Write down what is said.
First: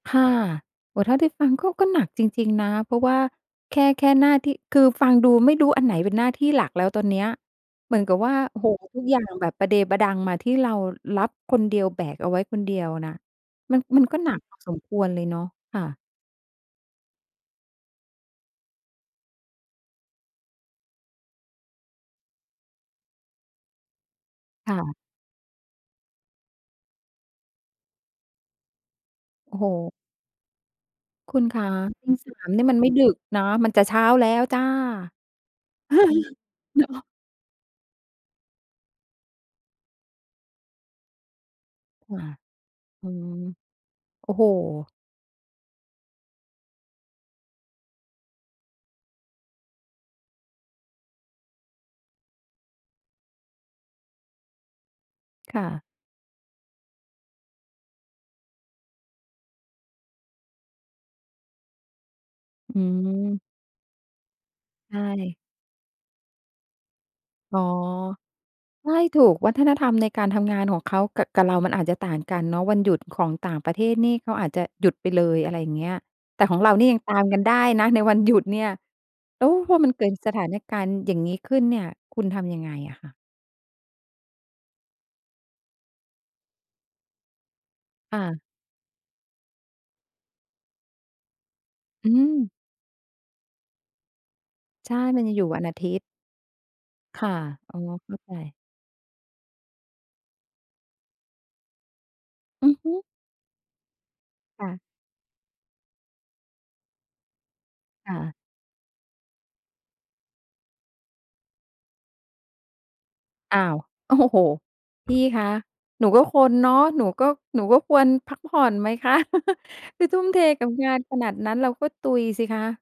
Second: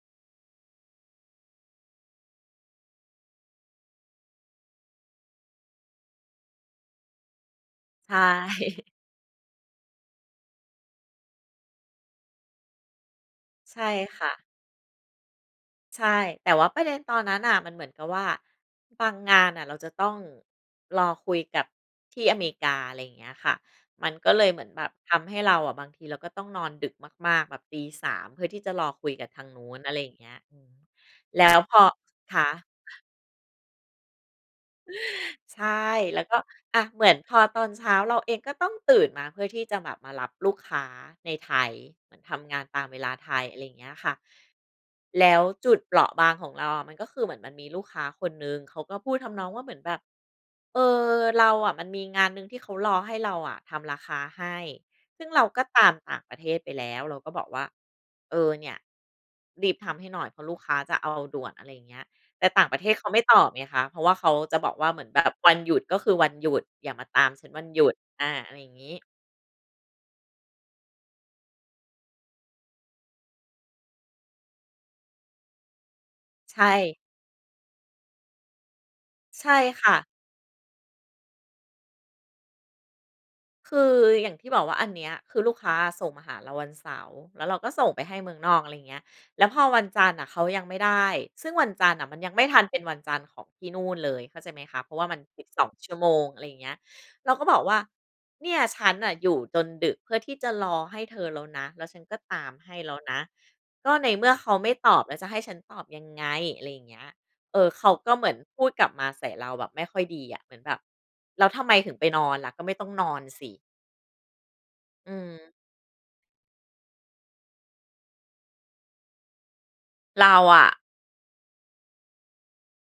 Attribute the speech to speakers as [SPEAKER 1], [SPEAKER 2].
[SPEAKER 1] ค่ะ โอ้ เท่าที่ฟังก็ ก็หนักจริง ๆ นะ เพราะว่าแค่ แค่หน้าที่ คือฟังดูไม่รู้อันไหนเป็นหน้าที่หลักแล้วตอนเนี้ย เหมือน
[SPEAKER 2] ใ
[SPEAKER 1] ก
[SPEAKER 2] ช
[SPEAKER 1] ับว่า โอ้โฮ
[SPEAKER 2] ่
[SPEAKER 1] ทุกอย่างแบบประเดประดังมาที่เรารับคนเดียวแบกเอาไว้คนเดียวนะ ม
[SPEAKER 2] ใ
[SPEAKER 1] ั
[SPEAKER 2] ช
[SPEAKER 1] น
[SPEAKER 2] ่
[SPEAKER 1] มันก็
[SPEAKER 2] ค่
[SPEAKER 1] หนัก
[SPEAKER 2] ะ
[SPEAKER 1] พอสมควรเลยเนาะ ค่ะ
[SPEAKER 2] ใช่ แต่ว่าประเด็นตอนนั้นน่ะมันเหมือนกับว่า บางงานน่ะเราจะต้องรอคุยกับ ที่อเมริกา อะไรอย่างเงี้ยค่ะ มันก็เลยเหมือ
[SPEAKER 1] ค
[SPEAKER 2] น
[SPEAKER 1] ่
[SPEAKER 2] แบบ
[SPEAKER 1] ะ
[SPEAKER 2] ทำให้เราอะ บางทีเราก็ต้องนอนดึกมาก ๆ แบบตี 03:00 เพื่อที่จะรอคุยกับทาง
[SPEAKER 1] โอ้
[SPEAKER 2] น
[SPEAKER 1] โ
[SPEAKER 2] ู้น อ
[SPEAKER 1] ฮ
[SPEAKER 2] ะไรอย่างเงี้ย
[SPEAKER 1] คุ
[SPEAKER 2] แล
[SPEAKER 1] ณ
[SPEAKER 2] ้
[SPEAKER 1] ค
[SPEAKER 2] ว
[SPEAKER 1] ะ
[SPEAKER 2] พอ คะ
[SPEAKER 1] 03:00 นี่มันไม่ดึกเนาะ มันจะเช้าแล้วจ้า เ
[SPEAKER 2] ใช่ แล้วก็ อะ
[SPEAKER 1] นา
[SPEAKER 2] เห
[SPEAKER 1] ะ
[SPEAKER 2] มือนพอตอนเช้าเราเอง ก็ต้องตื่นมาเพื่อที่จะแบบมารับลูกค้าในไทย
[SPEAKER 1] ค่ะ
[SPEAKER 2] ทำงานตามเว
[SPEAKER 1] อื
[SPEAKER 2] ลาไท
[SPEAKER 1] ม
[SPEAKER 2] ย อะไรเงี้ยค่ะ
[SPEAKER 1] โอ้โฮ
[SPEAKER 2] แล้วจุดเปราะบางของเราอะ มันก็คือเหมือนมันมีลูกค้าคนหนึ่ง เขาก็พูดทำนองว่าเหมือนแบบ เออ เราอะมันมีงานหนึ่งที่เขารอให้เราอะทำราคาให้ ซึ่งเรา
[SPEAKER 1] ค
[SPEAKER 2] ก
[SPEAKER 1] ่
[SPEAKER 2] ็ต
[SPEAKER 1] ะ
[SPEAKER 2] ามต่างประเทศไปแล้ว เราก็บอกว่า เออ เนี่ย รีบทำให้หน่อยเพราะลูกค้าจะเอาด่วน อะไรอย่างเงี้ย แต่ต่าง
[SPEAKER 1] อ
[SPEAKER 2] ปร
[SPEAKER 1] ื
[SPEAKER 2] ะเทศเขาไม่ต
[SPEAKER 1] ม
[SPEAKER 2] อบไงคะ เพราะว่าเขาจะบอกว่
[SPEAKER 1] ใ
[SPEAKER 2] า
[SPEAKER 1] ช
[SPEAKER 2] เหมือนแบบ
[SPEAKER 1] ่
[SPEAKER 2] วันหยุด ก็คือวันหยุด อย่ามาตามฉัน
[SPEAKER 1] อ๋
[SPEAKER 2] ว
[SPEAKER 1] อ
[SPEAKER 2] ันหยุด อา อะไรอย่างง
[SPEAKER 1] ใช
[SPEAKER 2] ี
[SPEAKER 1] ่
[SPEAKER 2] ้
[SPEAKER 1] ถูกวัฒนธรรมในการทำงานของเขา ก กับเรามันอาจจะต่างกันเนาะ วันหยุดของต่างประเทศนี่เขาอาจจะหยุดไปเลย อะไรอย่างเงี้ย แต่ข
[SPEAKER 2] ใช
[SPEAKER 1] อง
[SPEAKER 2] ่
[SPEAKER 1] เราเนี่ยยังตามกันได้นะ ในวันหยุดเนี่ย แล
[SPEAKER 2] ใ
[SPEAKER 1] ้
[SPEAKER 2] ช
[SPEAKER 1] ว
[SPEAKER 2] ่
[SPEAKER 1] พอ
[SPEAKER 2] ค
[SPEAKER 1] มัน
[SPEAKER 2] ่
[SPEAKER 1] เกิ
[SPEAKER 2] ะ
[SPEAKER 1] ดสถานการณ์อย่างงี้ขึ้นเนี่ย คุณทำยังไงอะคะ
[SPEAKER 2] คืออย่างที่บอกว่าอันเนี้ย คือลูกค้าส่งมาหาเราวันเสาร์ แล้วเราก็ส่งไปให
[SPEAKER 1] อ
[SPEAKER 2] ้เมือง
[SPEAKER 1] า
[SPEAKER 2] นอก อะไรอย่างเงี้ย แล้วพอวันจันทร์อะ เขายังไม่ได้ ซึ่งวันจันทร์น่
[SPEAKER 1] อ
[SPEAKER 2] ะ
[SPEAKER 1] ื
[SPEAKER 2] มันยังไม่
[SPEAKER 1] ม
[SPEAKER 2] ทันเป็นวันจันทร์ของที่นู่นเลย เข้าใจไหมคะ เพ
[SPEAKER 1] ใช
[SPEAKER 2] ราะว
[SPEAKER 1] ่
[SPEAKER 2] ่ามั
[SPEAKER 1] ม
[SPEAKER 2] น
[SPEAKER 1] ันยัง
[SPEAKER 2] ส
[SPEAKER 1] อย
[SPEAKER 2] ิ
[SPEAKER 1] ู
[SPEAKER 2] บ
[SPEAKER 1] ่วั
[SPEAKER 2] ส
[SPEAKER 1] น
[SPEAKER 2] อง
[SPEAKER 1] อาท
[SPEAKER 2] ชั
[SPEAKER 1] ิ
[SPEAKER 2] ่ว
[SPEAKER 1] ตย์
[SPEAKER 2] โมง อะไรอย่างเงี้ย
[SPEAKER 1] ค
[SPEAKER 2] เ
[SPEAKER 1] ่
[SPEAKER 2] ร
[SPEAKER 1] ะ
[SPEAKER 2] าก็บอกว
[SPEAKER 1] อ๋
[SPEAKER 2] ่า
[SPEAKER 1] อ เข้าใ
[SPEAKER 2] เน
[SPEAKER 1] จ
[SPEAKER 2] ี่ยฉันน่ะอยู่จนดึก เพื่อที่จะรอให้เธอแล้วนะ แล้วฉันก็ตาม
[SPEAKER 1] อ
[SPEAKER 2] ใ
[SPEAKER 1] ื
[SPEAKER 2] ห้
[SPEAKER 1] อฮ
[SPEAKER 2] แล
[SPEAKER 1] ึ
[SPEAKER 2] ้วนะ ก็ในเมื่อเขา
[SPEAKER 1] ค
[SPEAKER 2] ไ
[SPEAKER 1] ่
[SPEAKER 2] ม่
[SPEAKER 1] ะ
[SPEAKER 2] ตอบ แล้วจะให้ฉันตอบยังไง อะไรอย่างเงี้ย เออ เขาก
[SPEAKER 1] ค
[SPEAKER 2] ็
[SPEAKER 1] ่
[SPEAKER 2] เหมื
[SPEAKER 1] ะ
[SPEAKER 2] อนพูดกลับมาใส่เราแบบไม่ค่อยดีอ่ะ เหมือนแบบ แล้วทำไมถึงไปนอนล่ะ ก็ไม่ต้องนอนสิ
[SPEAKER 1] อ้าว โอ้โฮ
[SPEAKER 2] อื
[SPEAKER 1] พี่คะ
[SPEAKER 2] ม
[SPEAKER 1] หนูก็คนเนาะ หนูก็ หนูก็ควรพักผ่อนไหมค่ะ คือทุ่
[SPEAKER 2] เร
[SPEAKER 1] ม
[SPEAKER 2] า
[SPEAKER 1] เท
[SPEAKER 2] อ
[SPEAKER 1] กับ
[SPEAKER 2] ะ
[SPEAKER 1] งานขนาดนั้นเราก็ตุยสิคะ